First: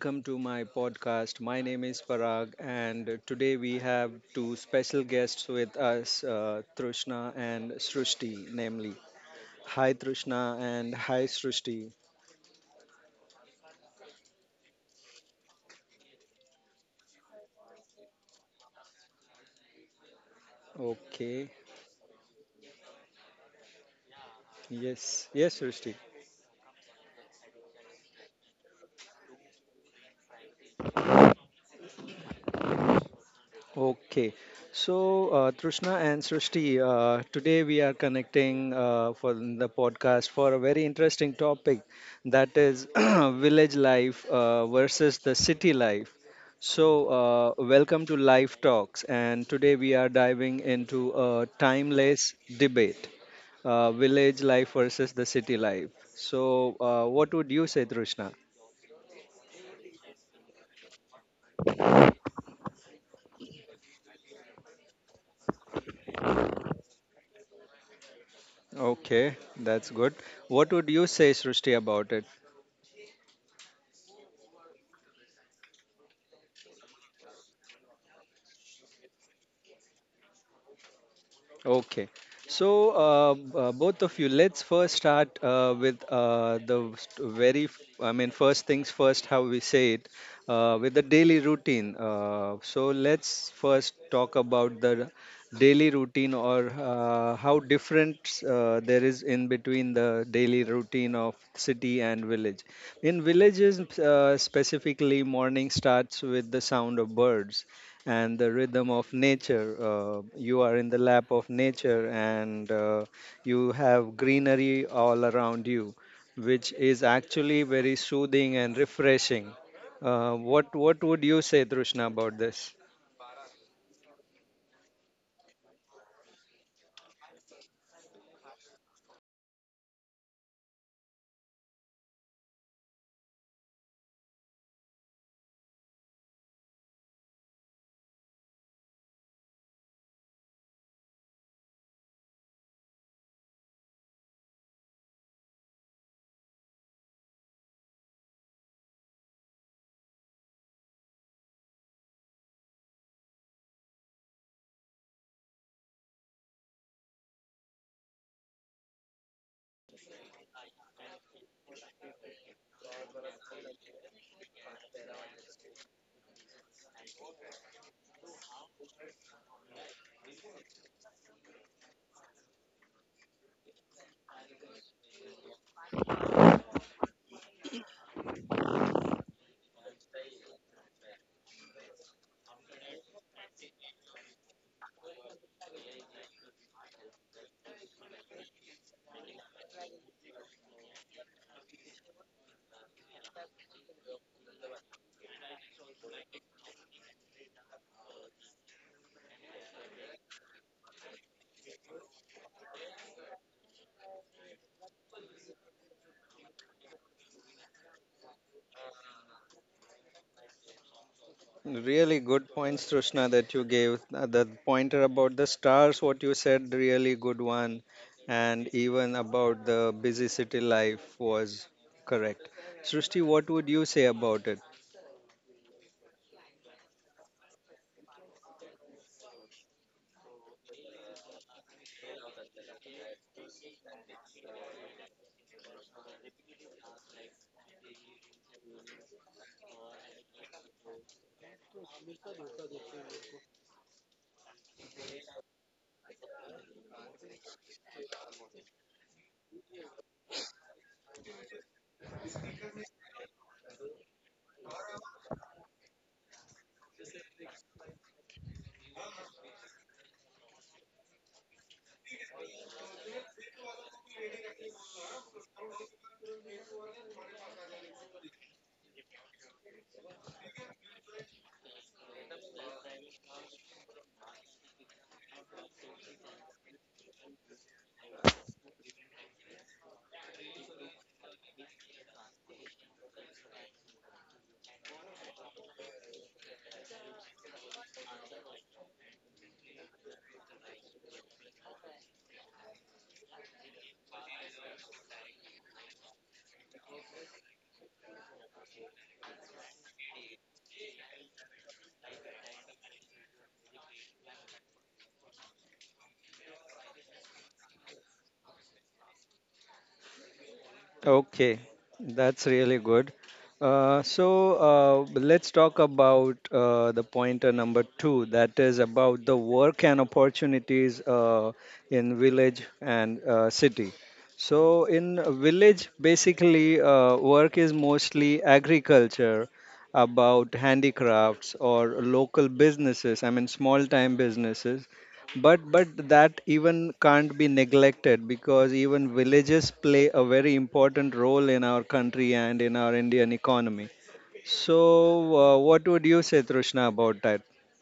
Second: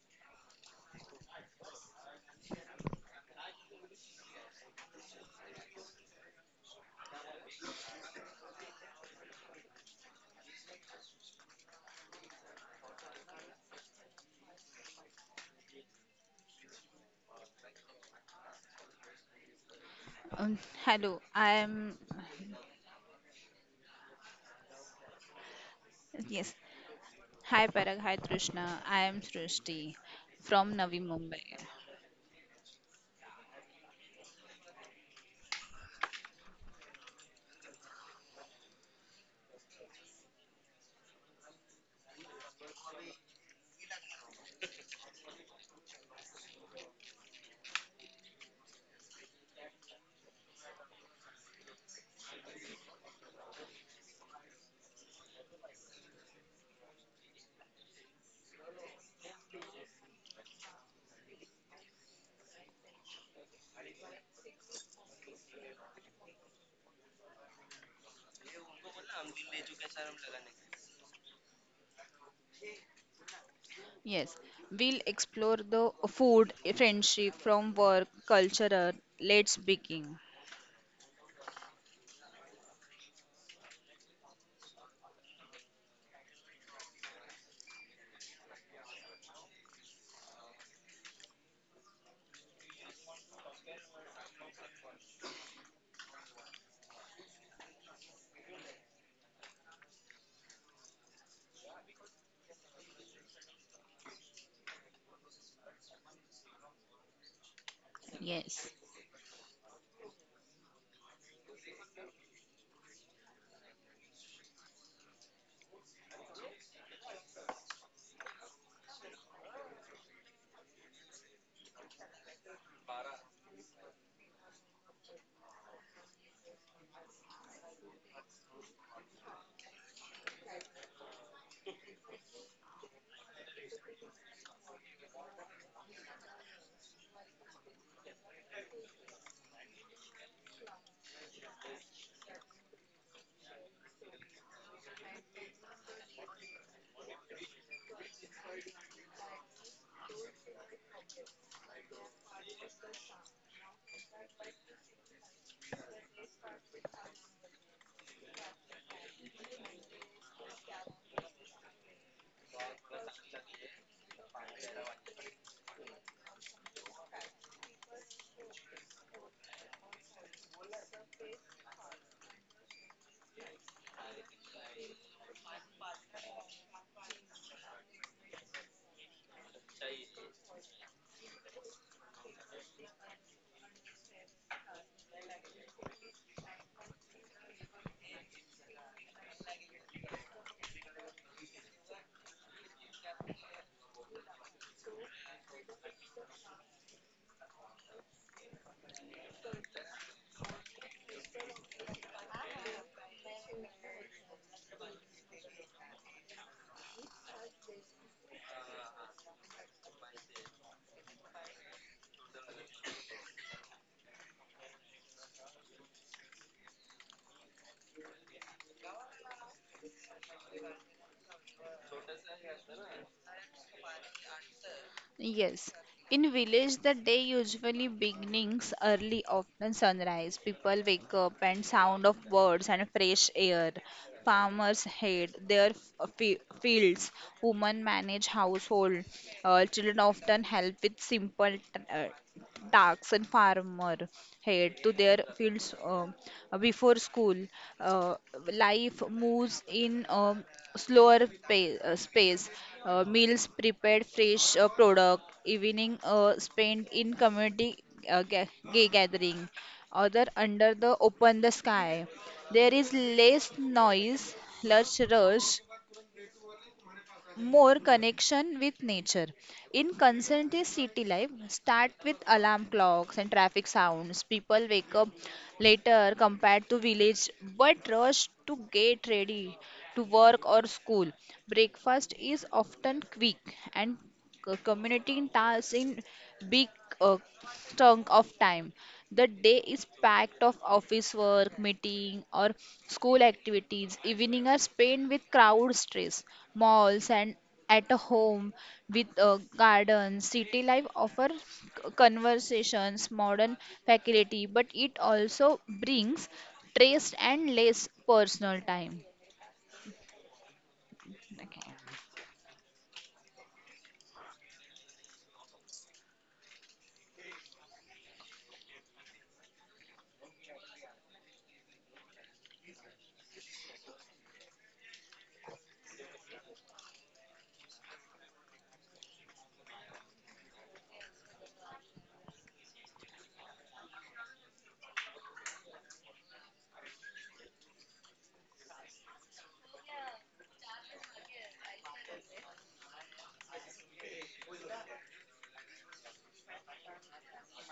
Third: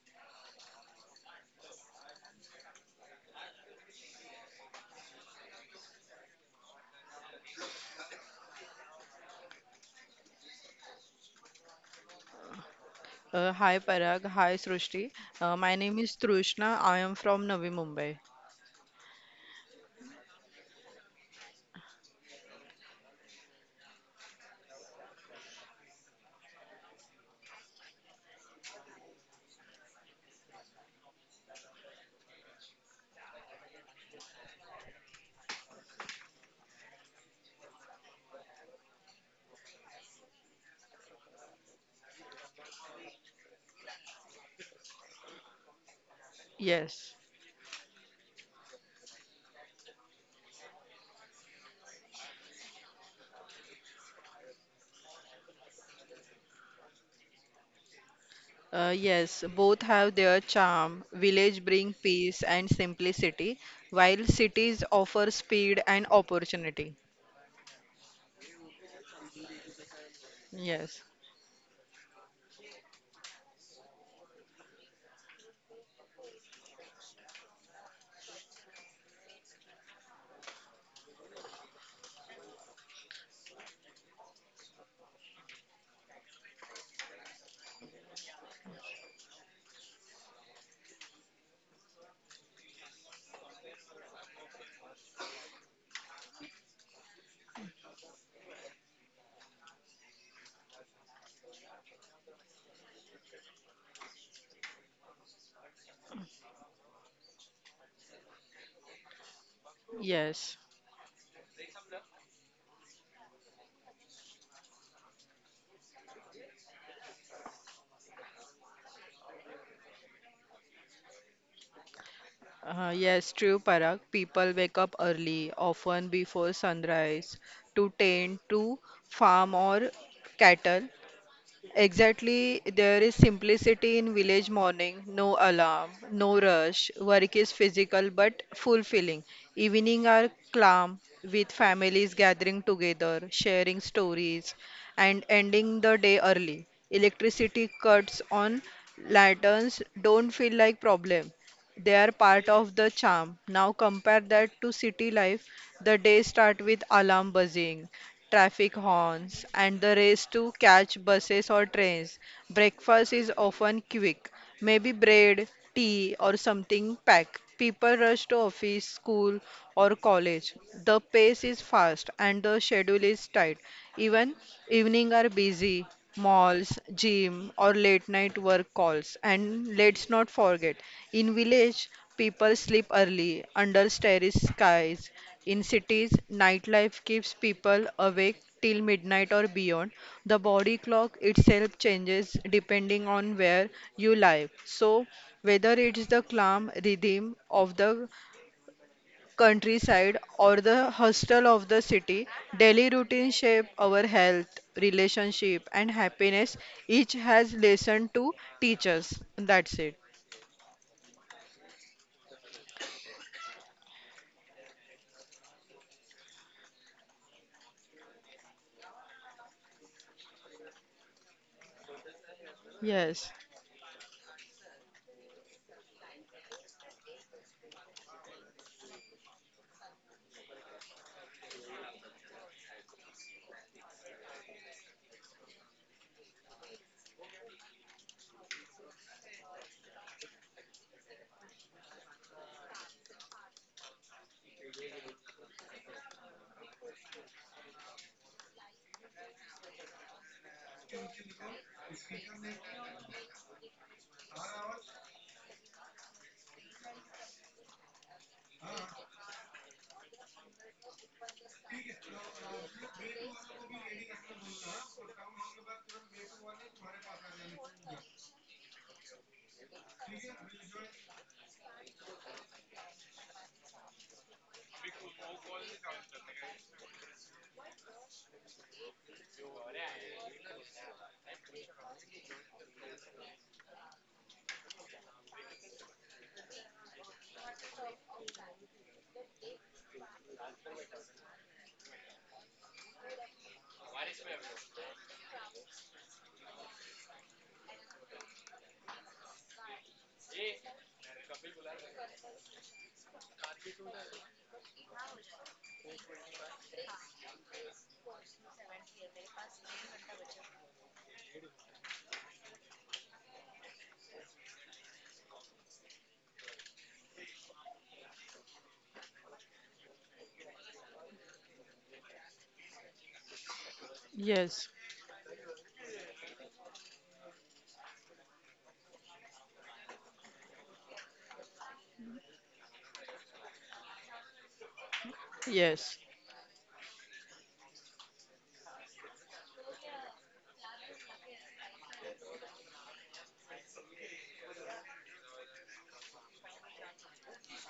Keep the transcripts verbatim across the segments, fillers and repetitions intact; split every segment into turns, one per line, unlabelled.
welcome to my podcast. My name is Parag, and today we have two special guests with us, uh, Trishna and Srushti, namely. Hi, Trishna, and hi, Srushti.
Uh, hi Parag, hi Srushti. Uh, my name is Trushna. I am from Navi Mumbai.
Um, Hello,
Okay,
I am.
yes, yes, Srushti.
Yes. Hi, Parag. Hi, Trishna. I am Srishti from Navi Mumbai.
Okay, so uh, Trishna and Srishti, uh, today we are connecting uh, for the podcast for a very interesting topic that is village life uh, versus the city life. So,
Yes,
uh, welcome to Life Talks, and today we are diving into a timeless debate, uh, village life versus the city life. So, uh, what would you say, Trishna?
uh, yes, both have their charm. Village bring peace and simplicity, while cities offer speed and opportunity.
Okay, that's good. What would you
Yes,
say, Srishti, about it?
Yes. We'll explore the food, friendship, from work, cultural. Let's begin.
Okay. So, uh, b- uh, both of you, let's first start uh, with uh, the st- very, f- I mean, first things first, how we say it, uh, with the daily routine. Uh, so, let's first talk about the daily routine, or uh, how different uh, there is in between the daily routine of city and village. In villages, uh, specifically, morning starts with the sound of birds and the
Yes.
rhythm of nature. Uh, you
yes.
are in the lap of nature and uh, you have greenery all around you, which is actually very soothing and refreshing. Uh, what what would you say, Trishna, about this?
Uh, yes, true, Parag. People wake up early, often before sunrise, to tend to farm or cattle. Exactly, there is simplicity in village morning, no alarm, no rush. Work is physical but fulfilling. Evening are calm with families gathering together, sharing stories, and ending the day early. Electricity cuts on lanterns don't feel like problem. They are part of the charm. Now compare that to city life. The day start with alarm buzzing, traffic horns, and the race to catch buses or trains. Breakfast is often quick, maybe bread, tea, or something packed. People rush to office, school, or college. The pace is fast and the schedule is tight. Even evening are busy malls, gym, or late night work calls. And let's not forget, in village, people sleep early under starry skies. In cities, nightlife keeps people awake till midnight or beyond. The body clock itself changes depending on where you live. So, whether it's the calm rhythm of the countryside or the hustle of the city, daily routines shape our health, relationship, and happiness. Each has lesson to teach us. That's it.
Really good points, Trishna, that you gave. Uh, The pointer about the stars, what you said, really good one, and even about the busy city life was correct. Srishti, what
Yes,
would you say about it?
Yes. In village, the day usually begins early, often sunrise. People wake up and sound of birds and fresh air. Farmers head their f- fi- fields. Women manage household. Uh, children often help with simple t- uh, Daks and farmer head to their fields uh, before school. Uh, Life moves in um slower pa- uh, space. Uh, meals prepared, fresh uh, product. Evening uh, spent in community uh, ga- ga- gathering. Other under the open the sky. There is less noise, less rush, more connection with nature. In conscientious city life, start with alarm clocks and traffic sounds. People wake up later compared to village, but rush to get ready to work or school. Breakfast is often quick and c- communicating tasks in big uh, chunk of time. The day is packed of office work, meeting or school activities. Evening are spent with crowd stress, malls and at a home with uh, gardens. City life offer c- conversations, modern facility, but it also brings stress and less personal time.
Okay,
Okay.
that's really good. Uh, so uh, let's talk about uh, the pointer number two, that is about the work and opportunities uh, in village and uh, city. So
yes,
in village, basically, uh, work is mostly agriculture, about handicrafts or local businesses. I mean, small time businesses, but but
yes,
that even can't be neglected, because even villages play a very important role in our country and in our Indian economy. So, uh, what would you say, Trishna, about that?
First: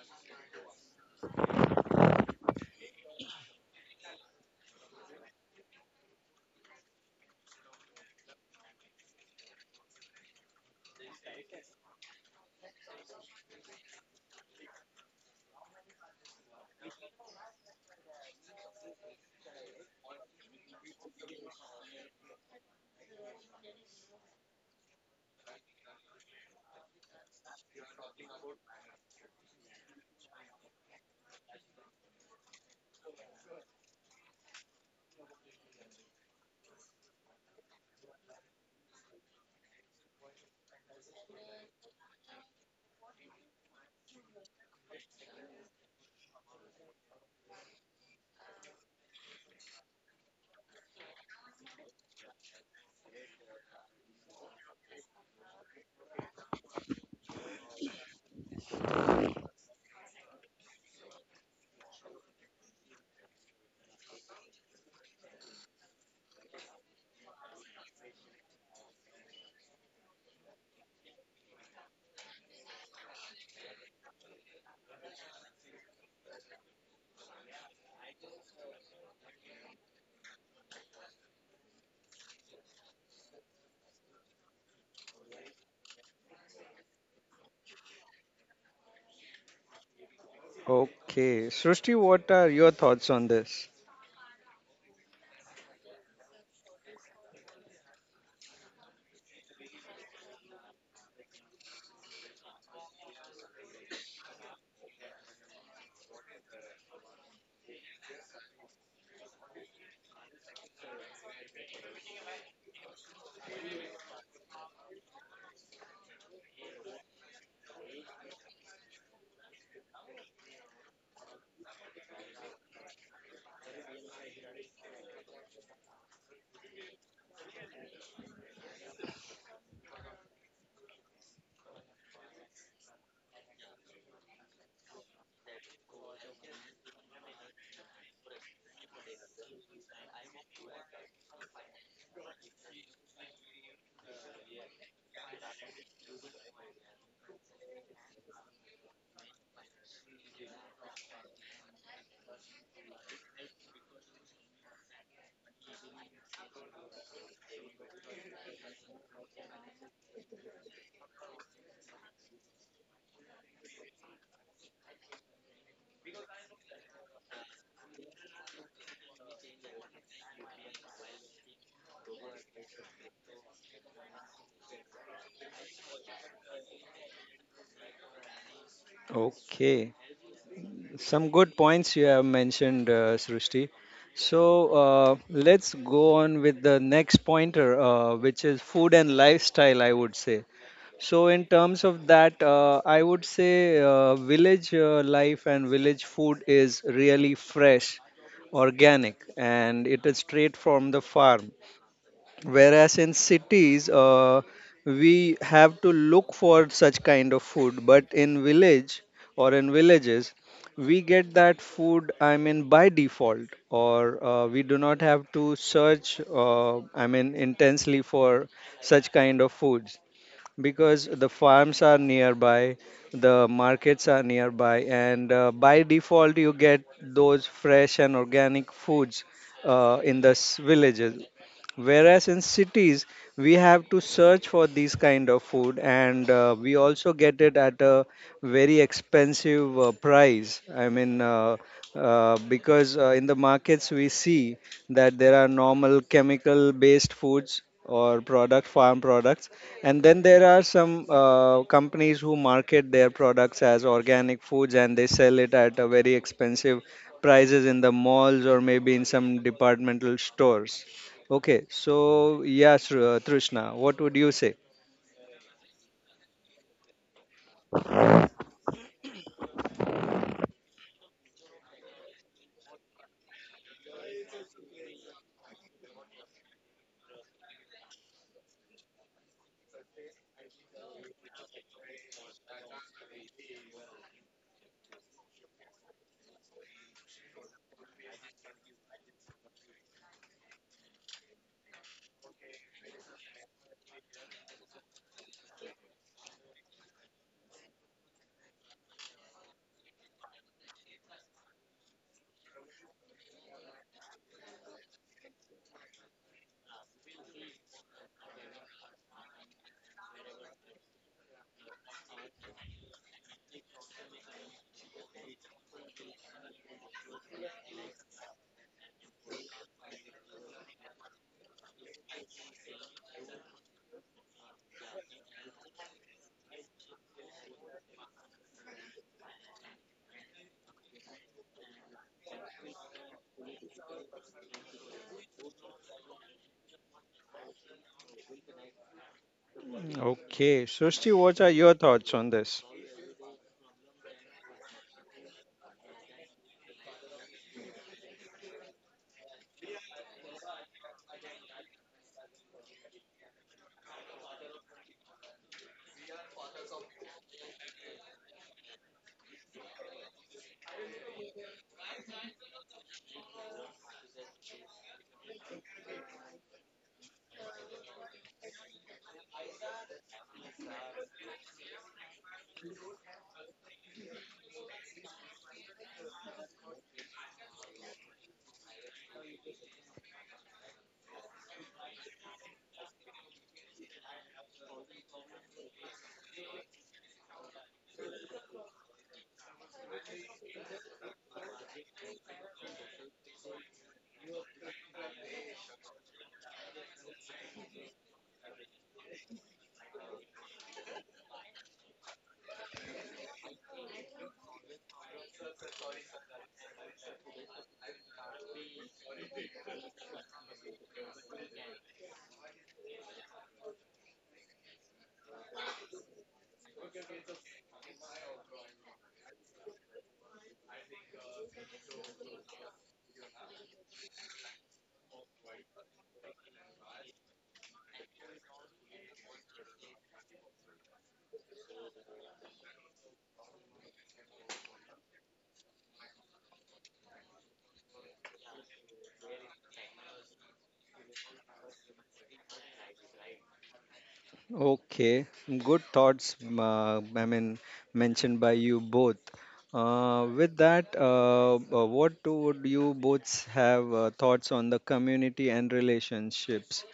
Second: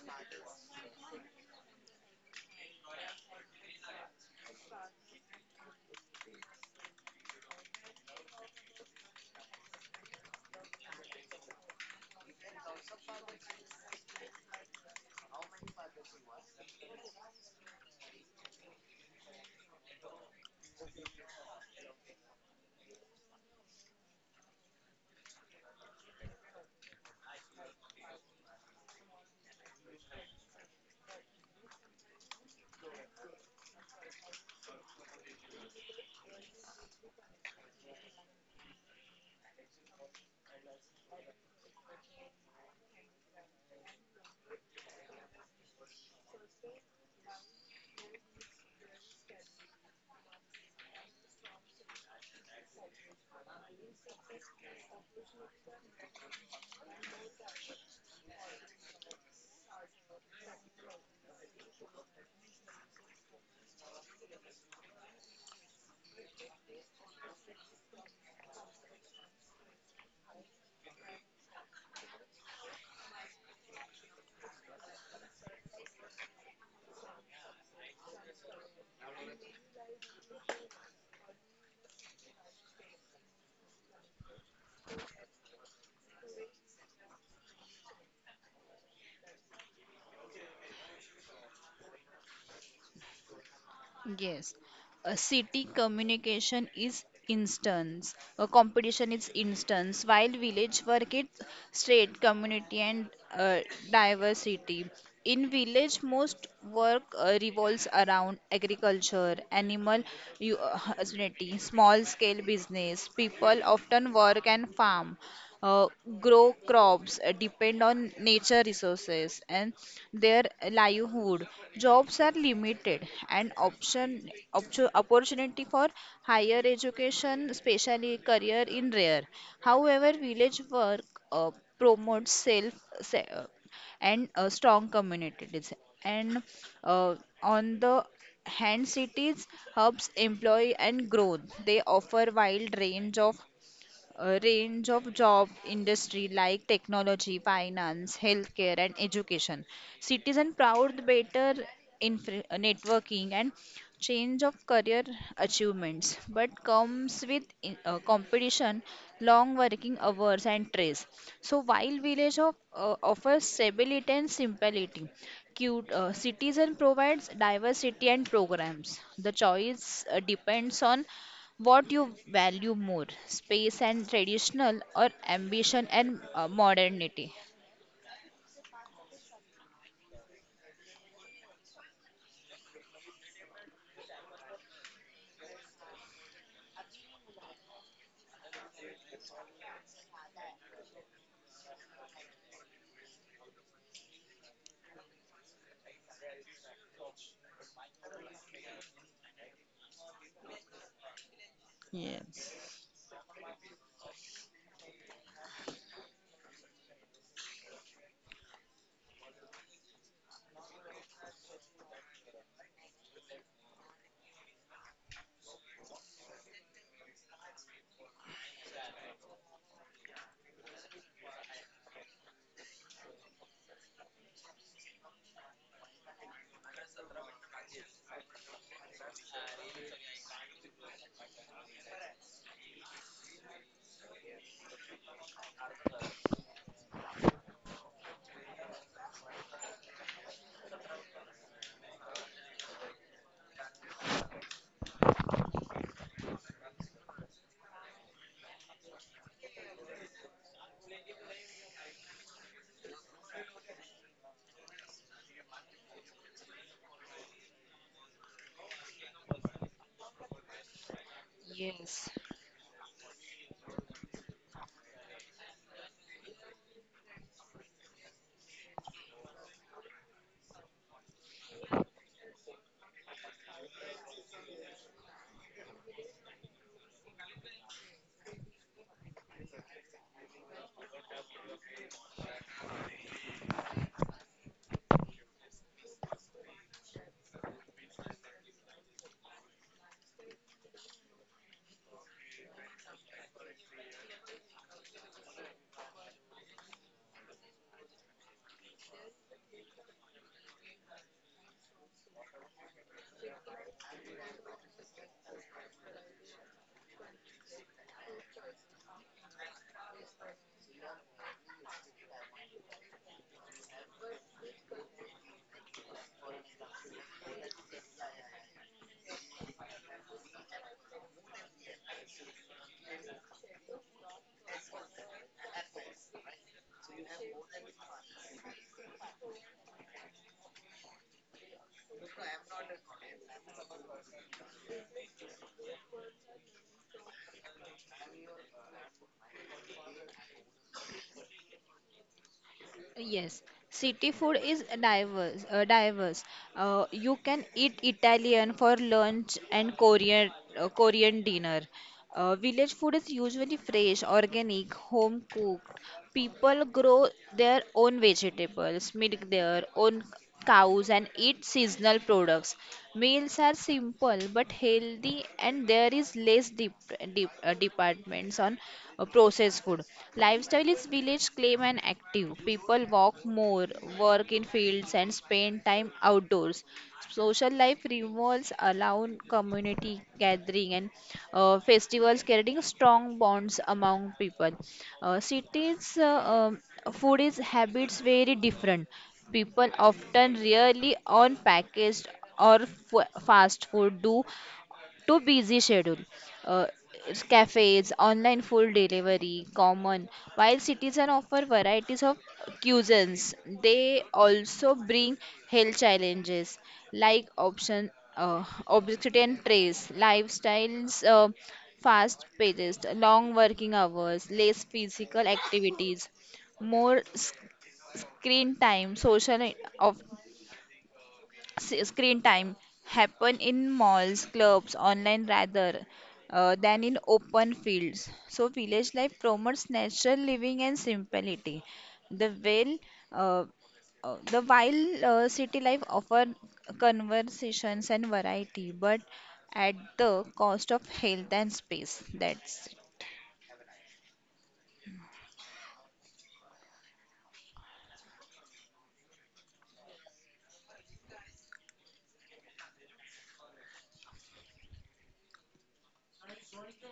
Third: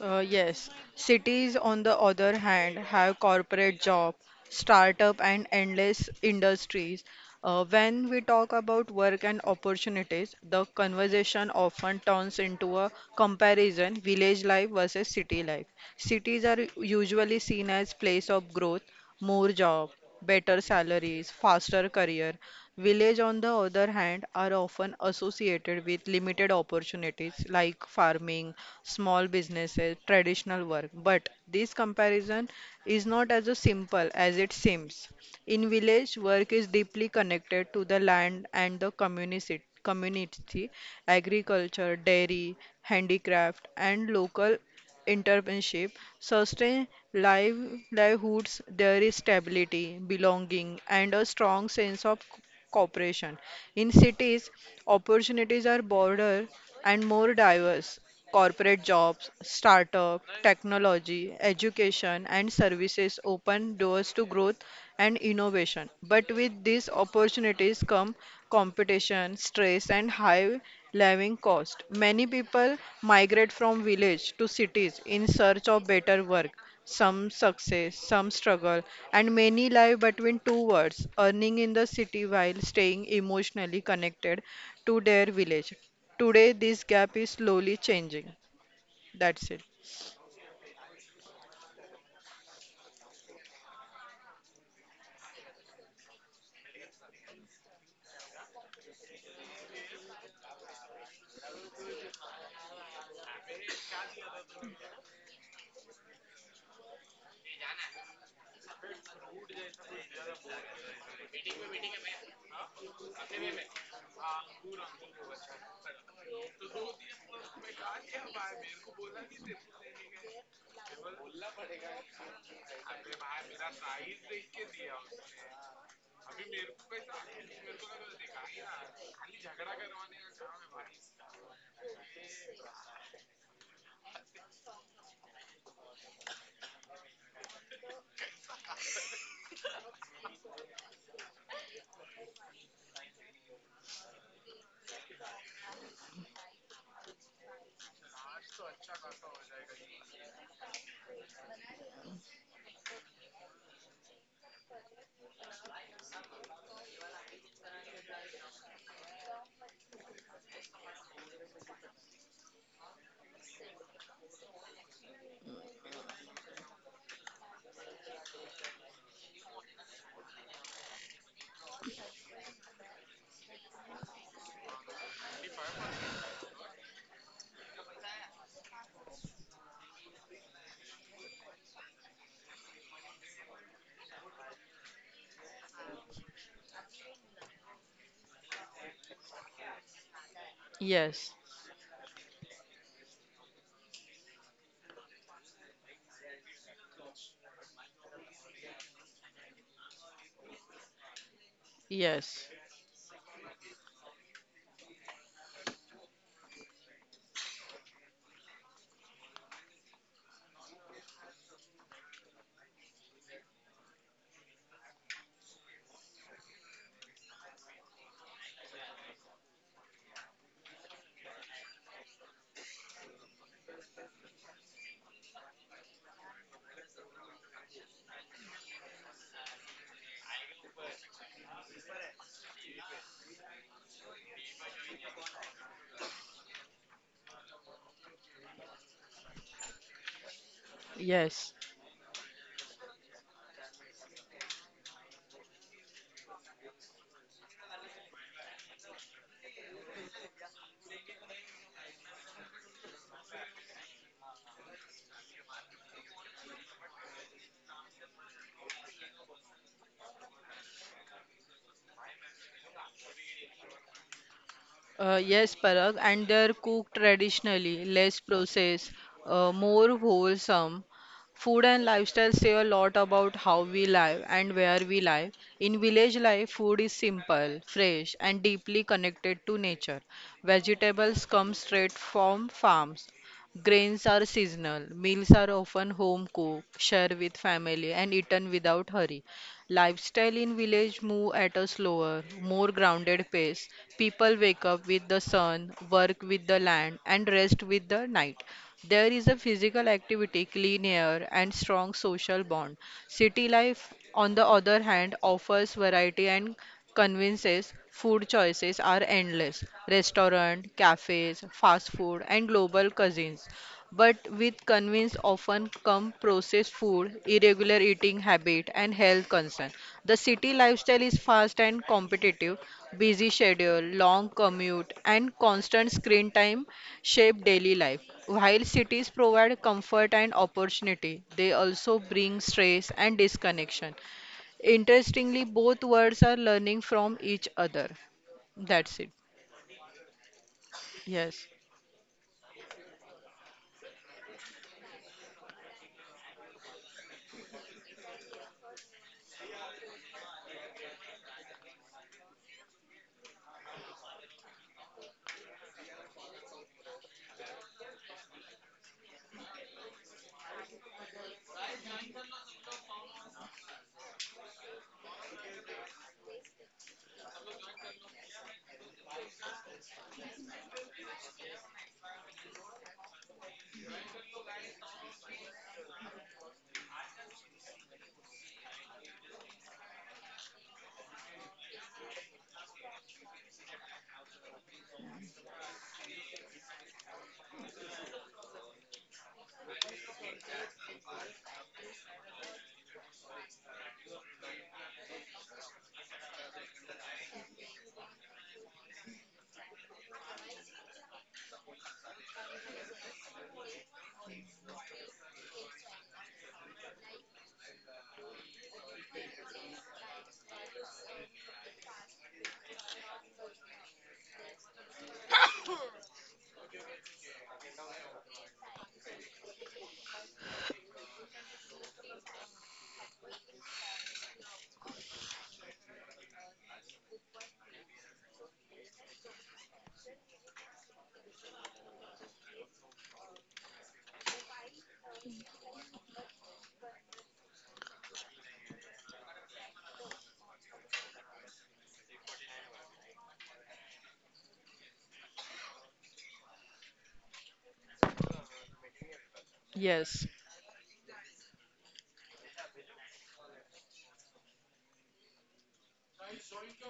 uh, yes. Cities, on the other hand, have corporate job, startup, and endless industries. Uh, when we talk about work and opportunities, the conversation often turns into a comparison village life versus city life. Cities are usually seen as place of growth, more job, better salaries, faster career. Village, on the other hand, are often associated with limited opportunities like farming, small businesses, traditional work. But this comparison is not as simple as it seems. In village, work is deeply connected to the land and the community, community, agriculture, dairy, handicraft, and local entrepreneurship sustain live- livelihoods. There is stability, belonging, and a strong sense of co- cooperation. In cities, opportunities are broader and more diverse. Corporate jobs, startup, technology, education, and services open doors to growth and innovation. But with these opportunities come competition, stress, and high living cost. Many people migrate from village to cities in search of better work. Some success, some struggle, and many live between two worlds, earning in the city while staying emotionally connected to their village. Today, this gap is slowly changing. That's it.
Okay, Srushti, what are your thoughts on this?
Yes, a city communication is instance, a competition is instance, while village work is straight community and uh, diversity. In village, most work uh, revolves around agriculture, animal u- uh, husbandry, small scale business. People often work and farm uh, grow crops, uh, depend on nature resources, and their livelihood. Jobs are limited, and option option opportunity for higher education, especially career, in rare. However, village work uh, promotes self se- uh, and uh, strong communities. And uh, on the hand, cities hubs employ and growth. They offer wide range of a range of job industry like technology, finance, healthcare, and education. Citizen proud better infra- networking and change of career achievements, but comes with in- uh, competition, long working hours, and stress. So while village of, uh, offers stability and simplicity, cute uh, citizen provides diversity and programs. The choice uh, depends on what you value more, space and traditional, or ambition and uh, modernity?
Okay, some good points you have mentioned, uh, Srushti. So uh, let's go on with the next pointer, uh, which is food and lifestyle, I would say. So,
Yes,
in terms of that, uh, I would say uh, village uh, life and village food is really fresh, organic, and it is straight from the farm.
yes,
Yes.
Whereas in cities, uh, we have to look for such kind of food, but in village or in villages, we get that food, I mean, by default, or uh, we do not have to search, uh, I mean, intensely for such kind of foods, because the farms are nearby, the markets are nearby, and uh, by default, you get those fresh and organic foods uh, in the s- villages. Whereas in cities, we have to search for these kind of food, and uh, we also get it at a very expensive uh, price. I mean, uh,
yes.
uh, because uh, in the markets, we see that there are normal chemical based foods, or product farm products, and then there are some uh, companies who market their products as organic foods, and they sell it at a very expensive prices in the malls or maybe in some departmental stores. Okay,
Yes.
so yes, Tr- uh, Trishna, what would you say?
Uh, yes, Parag, and they're cooked traditionally, less processed, uh, more wholesome. Food and lifestyle say a lot about how we live and where we live. In village life, food is simple, fresh, and deeply connected to nature. Vegetables come straight from farms. Grains are seasonal. Meals are often home cooked, shared with family, and eaten without hurry. Lifestyle in village move at a slower, more grounded pace. People wake up with the sun, work with the land, and rest with the night. There is a physical activity, clean air, and strong social bond. City life, on the other hand, offers variety and conveniences. Food choices are endless. Restaurant, cafes, fast food, and global cuisines. But with convenience often come processed food, irregular eating habit, and health concern. The city lifestyle is fast and competitive, busy schedule, long commute, and constant screen time shape daily life. While cities provide comfort and opportunity, they also bring stress and disconnection. Interestingly, both worlds are learning from each other. That's it.
Okay, Srushti, what are
Yes.
your thoughts on this?
Yes, city food is diverse. Uh, diverse. Uh, you can eat Italian for lunch and Korean uh, Korean dinner. Uh, village food is usually fresh, organic, home cooked. People grow their own vegetables, make their own cows and eat seasonal products. Meals are simple but healthy, and there is less dep dep- uh, departments on uh, processed food. Lifestyle is village claim and active. People walk more, work in fields, and spend time outdoors. Social life revolves around community gathering and uh, festivals, creating strong bonds among people. Uh, cities uh, um, Food is habits very different people often rarely on packaged or f- fast food due to busy schedule. Uh, Cafes, online food delivery, common. While citizens offer varieties of cuisines, they also bring health challenges like option uh, obesity and trace, lifestyles. Uh, fast paced long working hours less physical activities more screen time, social I- of s- screen time happen in malls, clubs, online rather uh, than in open fields. So village life promotes natural living and simplicity. The well, uh, uh, the While uh, city life offer conversations and variety, but at the cost of health and space. That's
Okay, good thoughts, m- Uh, I mean, mentioned by you both. Uh,
Yes.
with that, uh, uh, what do- would you both have uh, thoughts on the community and relationships?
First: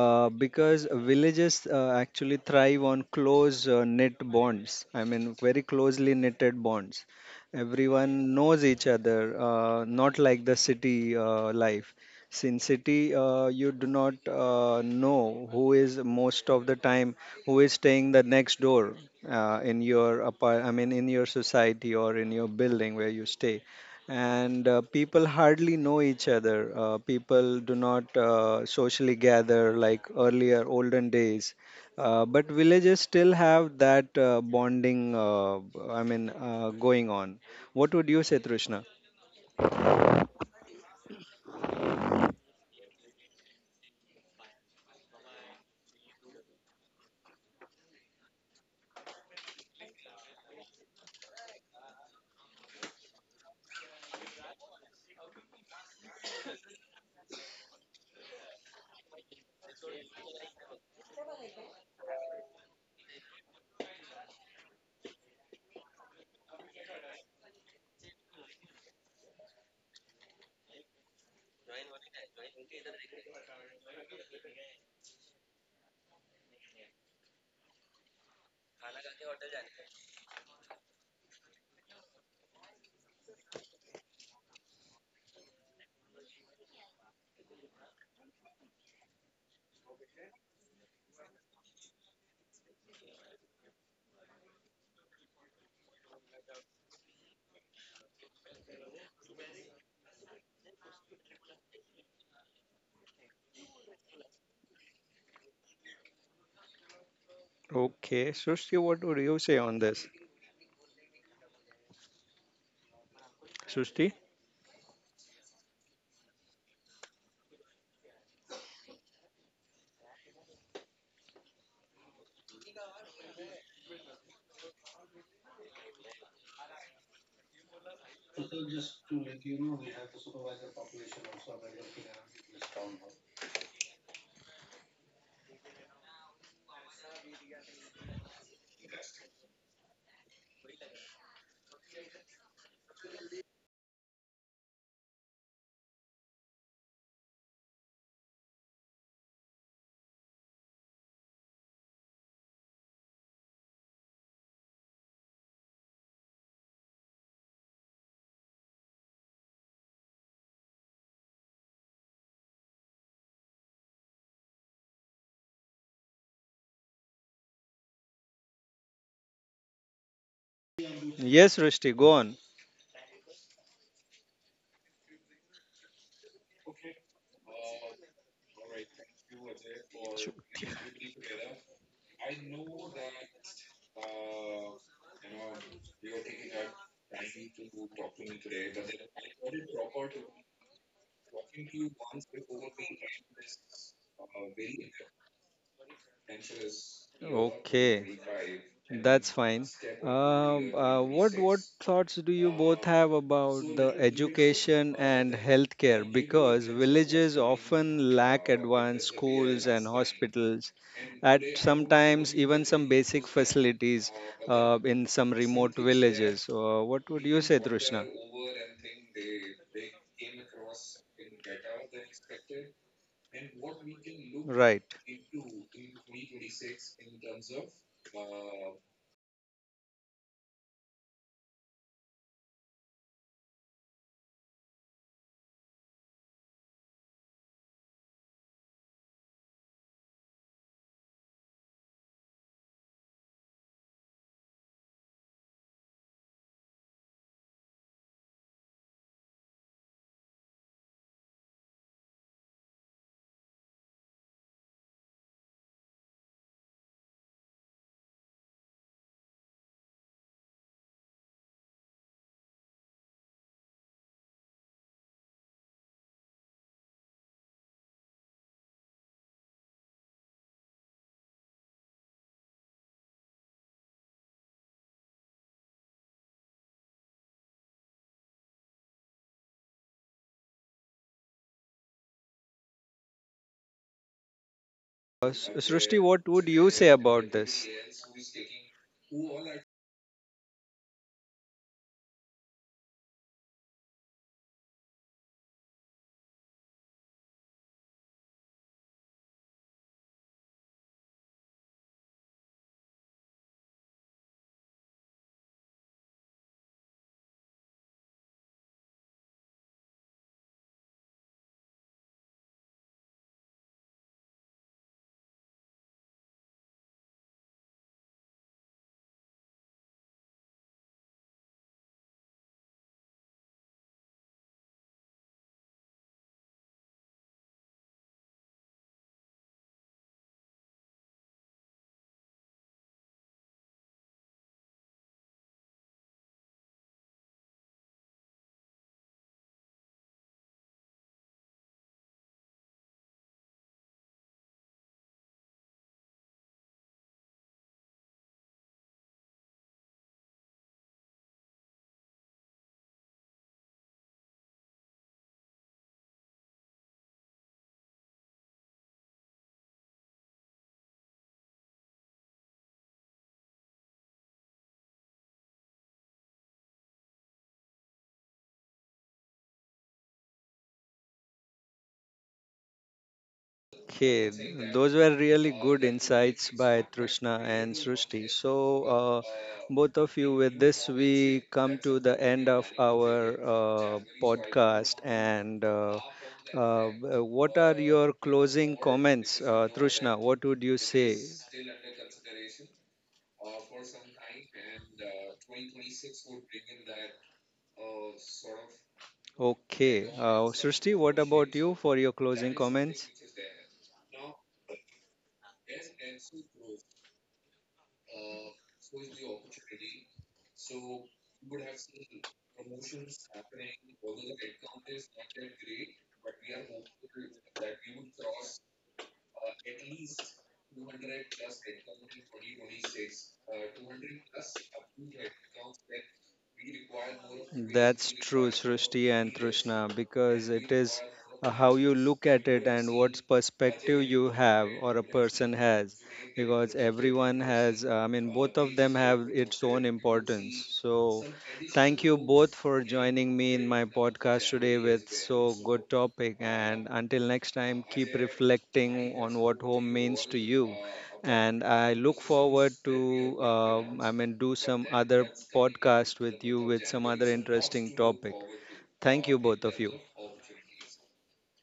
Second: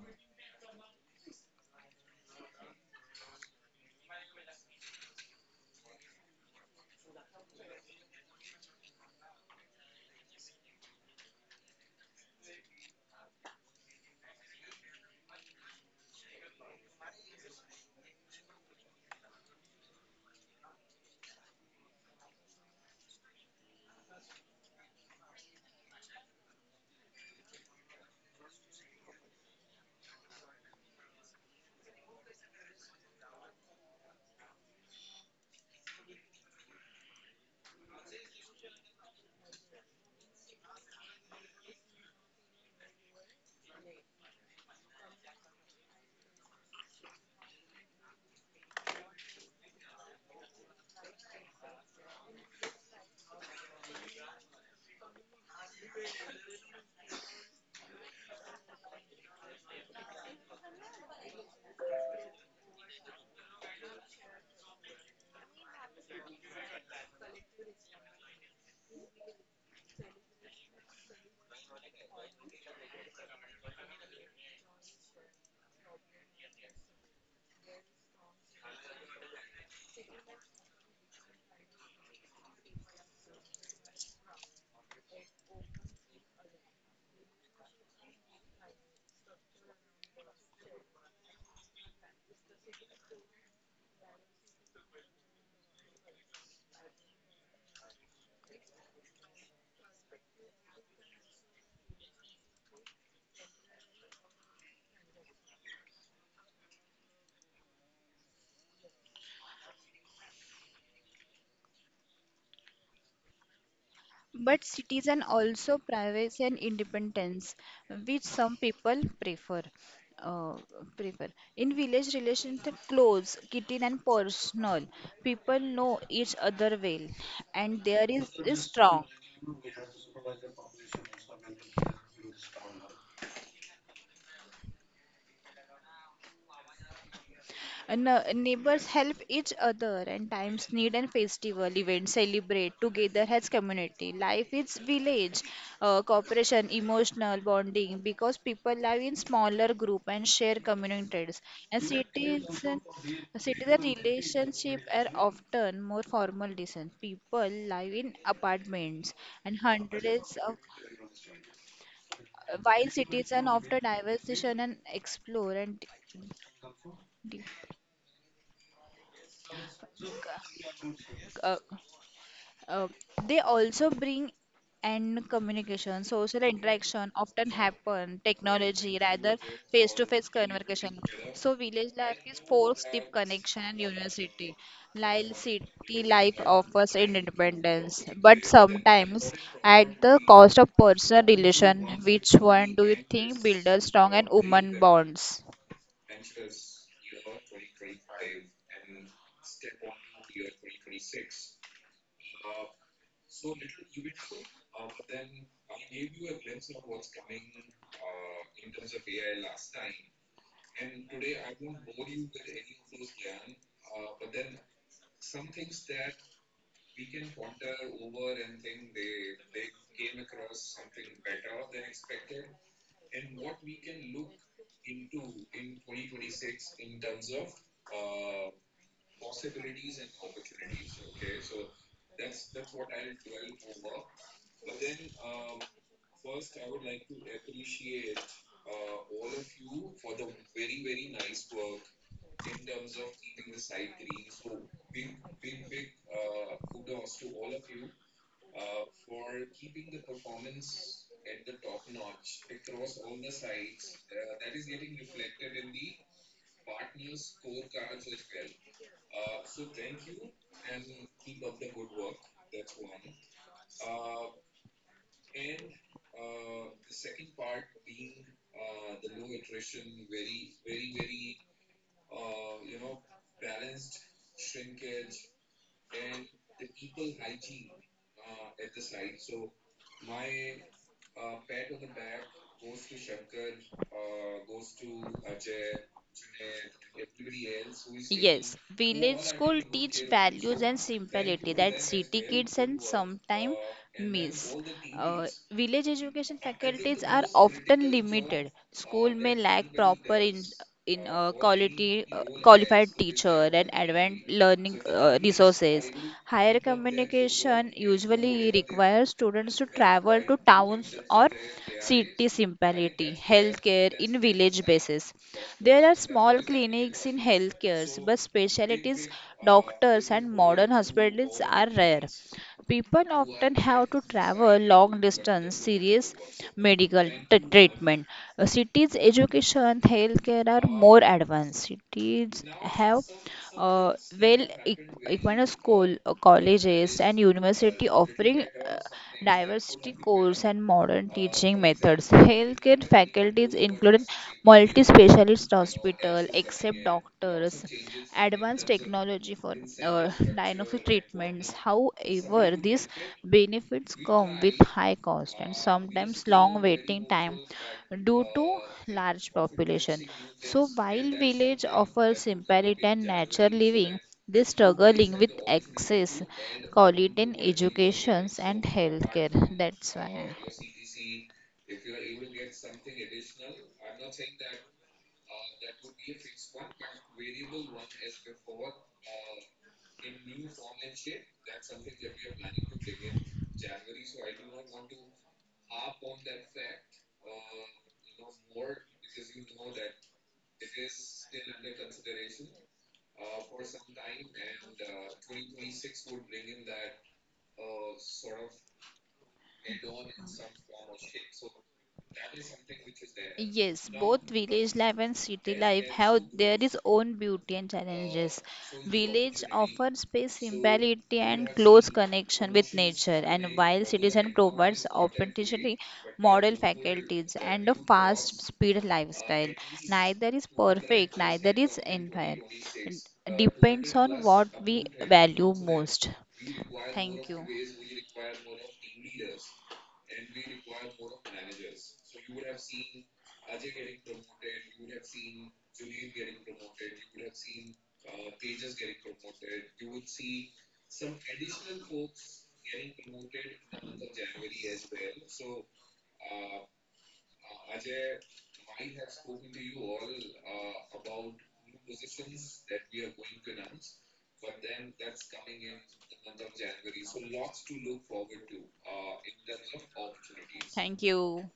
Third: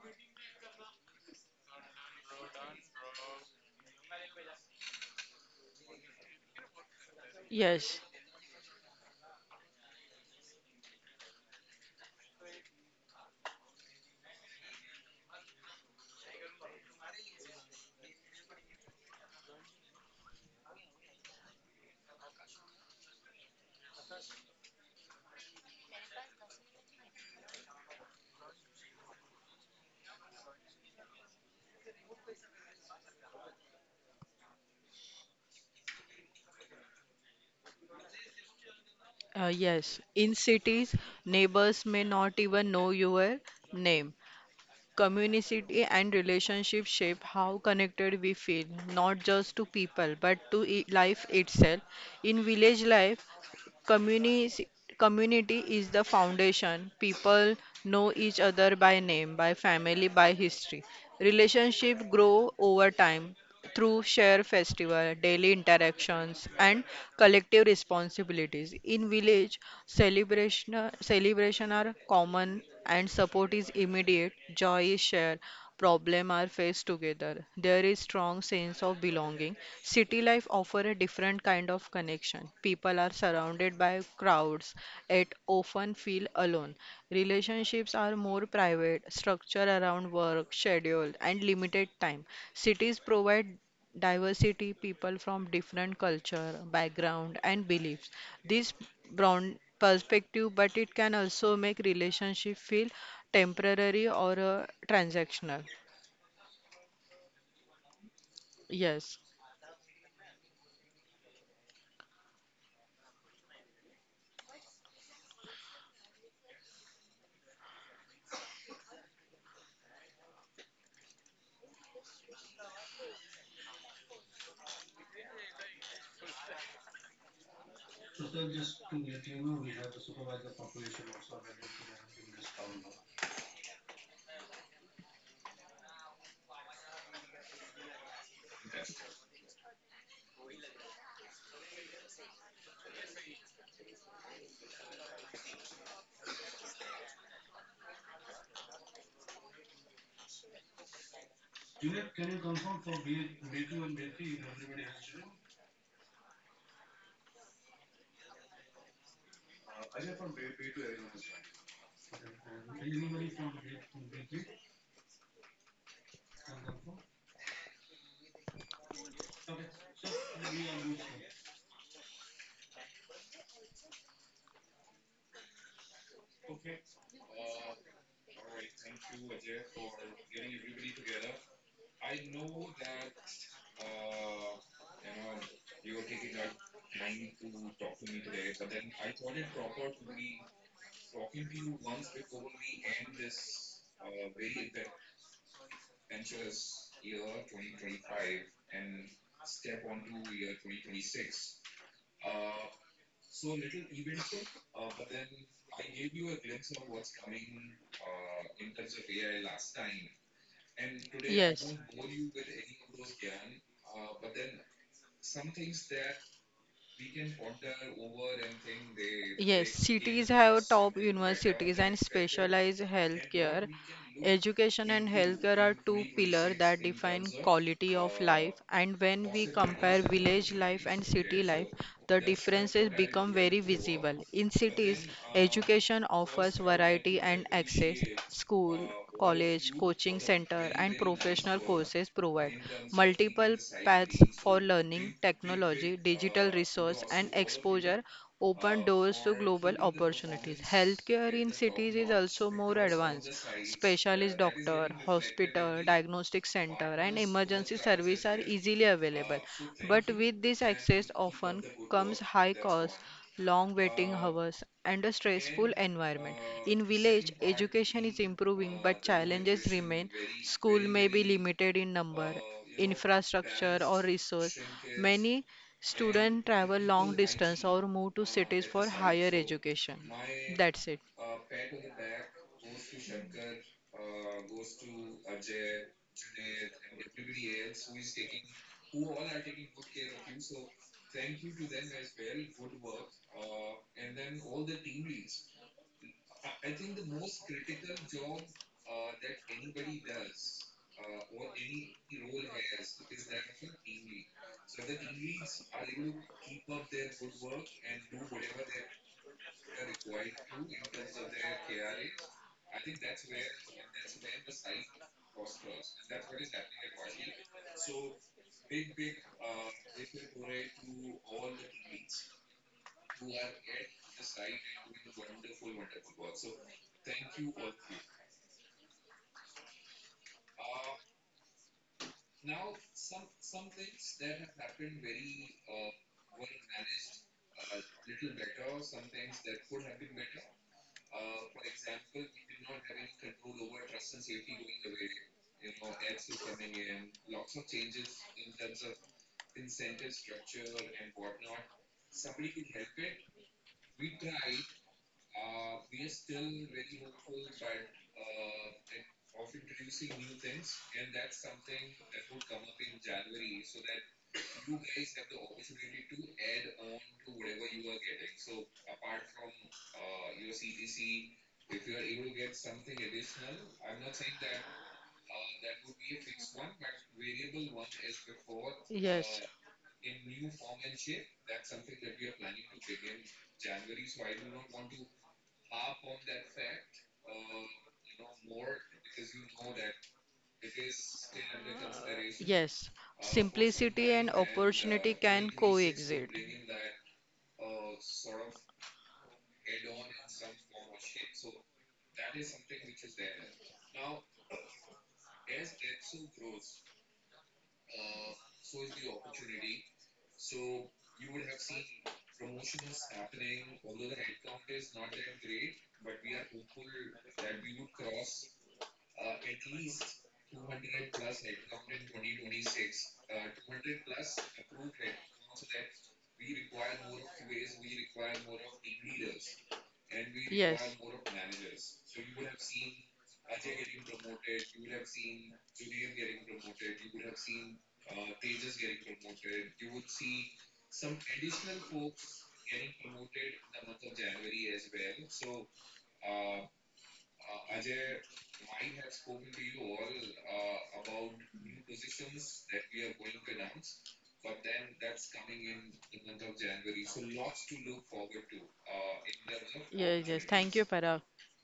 Uh, because villages uh, actually thrive on close uh, knit bonds. I mean, very closely knitted bonds.
Yes.
Everyone knows each other, uh, not like the city uh, life. Sin City, uh, you do not uh, know who is, most of the time, who is staying the next door uh, in your apart. I mean, in your society or in your building where you stay, and uh, people hardly know each other. Uh, people do not uh, socially gather like earlier olden days. Uh, but villages still have that uh, bonding. Uh, I mean, uh, going on. What would you say, Trishna?
Uh, yes, in cities, neighbors may not even know your name. Community and relationship shape how connected we feel, not just to people, but to i- life itself. In village life, Community, community is the foundation. People know each other by name, by family, by history. Relationship grow over time through share festival, daily interactions, and collective responsibilities. In village, celebration celebration are common and support is immediate. Joy is shared. Problem are faced together there is strong sense of belonging. City life offer a different kind of connection. People are surrounded by crowds yet often feel alone. Relationships are more private, structure around work, schedule, and limited time. Cities provide diversity, people from different culture, background, and beliefs. This broad perspective, but it can also make relationship feel temporary or uh, transactional.
Okay, Srishti, what
Yes.
would you say on this? Srushti?
but citizen also privacy and independence, which some people prefer. Uh, prefer. In village relations, are close, kitchen and personal. People know each other well, and there is, is strong. And, uh, neighbors help each other and times need and festival events celebrate together as community life is village uh, cooperation emotional bonding because people live in smaller group and share communities and cities and citizen relationship are often more formal distance people live in apartments and hundreds of while cities and often diversification and explore and d- d- uh,
Yes, Rushti, go on.
Uh, they also bring and communication, social interaction often happen, technology rather face-to-face conversation. So village life is forced deep connection and university. While city life offers independence, but sometimes at the cost of personal relation. Which one do you think builds strong and human bonds?
Okay, that's fine. Um, uh, what what thoughts do you both have about the education and healthcare? Because villages often lack advanced schools and hospitals, at
Yes.
sometimes even some basic facilities uh, in some remote villages. Uh, what would you say, Trishna?
Yes, cities have top universities and specialized healthcare.
Right.
Education and healthcare are two pillars that define quality of uh, life, and when we compare village life and Yeah, city so life, the differences become very visible. In cities, education offers variety and access. School, college, coaching center, and professional courses provide multiple paths for learning, technology, digital resource, and exposure open doors to global opportunities. Healthcare in cities is also more advanced. Specialist doctor, hospital, diagnostic center, and emergency service are easily available. But with this access often comes high cost, long waiting hours, and a stressful environment. In village, education is improving, but challenges remain. School may be limited in number infrastructure or resource many Students travel long distance or move to cities for higher education. That's it.
Uh, S- Srishti, what would you say about this?
Yes, village school teach values and simplicity that city kids and sometimes miss. Uh, village education faculties are often limited. School may lack proper in in uh, quality uh, qualified teacher and advanced learning uh, resources. Higher communication usually requires students to travel to towns or city simplicity. Healthcare in village basis there are small clinics in healthcare, but specialties, doctors, and modern hospitals are rare. People often have to travel long distance serious medical t- treatment. Uh, Cities education healthcare are more advanced. Cities have uh, well equipped school, uh, colleges, and university offering uh, diversity course and modern teaching methods. Healthcare faculties include multi-specialist hospital, except doctors, advanced technology for uh, diagnostic treatments. However, this benefits come with high cost and sometimes long waiting time due to large population. So while village offers simplicity and nature living, they struggling with access, quality in educations and healthcare. That's why.
Okay, those were really good insights by Trishna and Srishti. So, uh,
Yes.
both of you, with this, we come to the end of our uh, podcast. And uh, uh, b- what are your closing comments, uh, Trishna? What would you say?
Yes. Simplicity and opportunity can coexist.
Okay, uh, Srishti, what about you for your closing comments?
Yes, both village life and city life have their its own beauty and challenges. Village offer space, simplicity, and close connection with nature, and while citizen provides opportunity, model faculties, and a fast speed lifestyle. Neither is perfect, neither is entire. It depends on what we value most. Thank you.
That's true, Srishti and Trishna, because it
Yes.
is uh, how you look at it and what perspective you have, or a person has. Because everyone has, uh, I mean, both of them have its own importance. So, thank you both for joining me in my podcast today with so good topic. And until next time, keep reflecting on what home means to you, and I look forward to, um, I mean, do some other podcast with you with some other interesting topic. Thank you both of you.
Yes, yes. Thank you,
Thank
Parag.
you.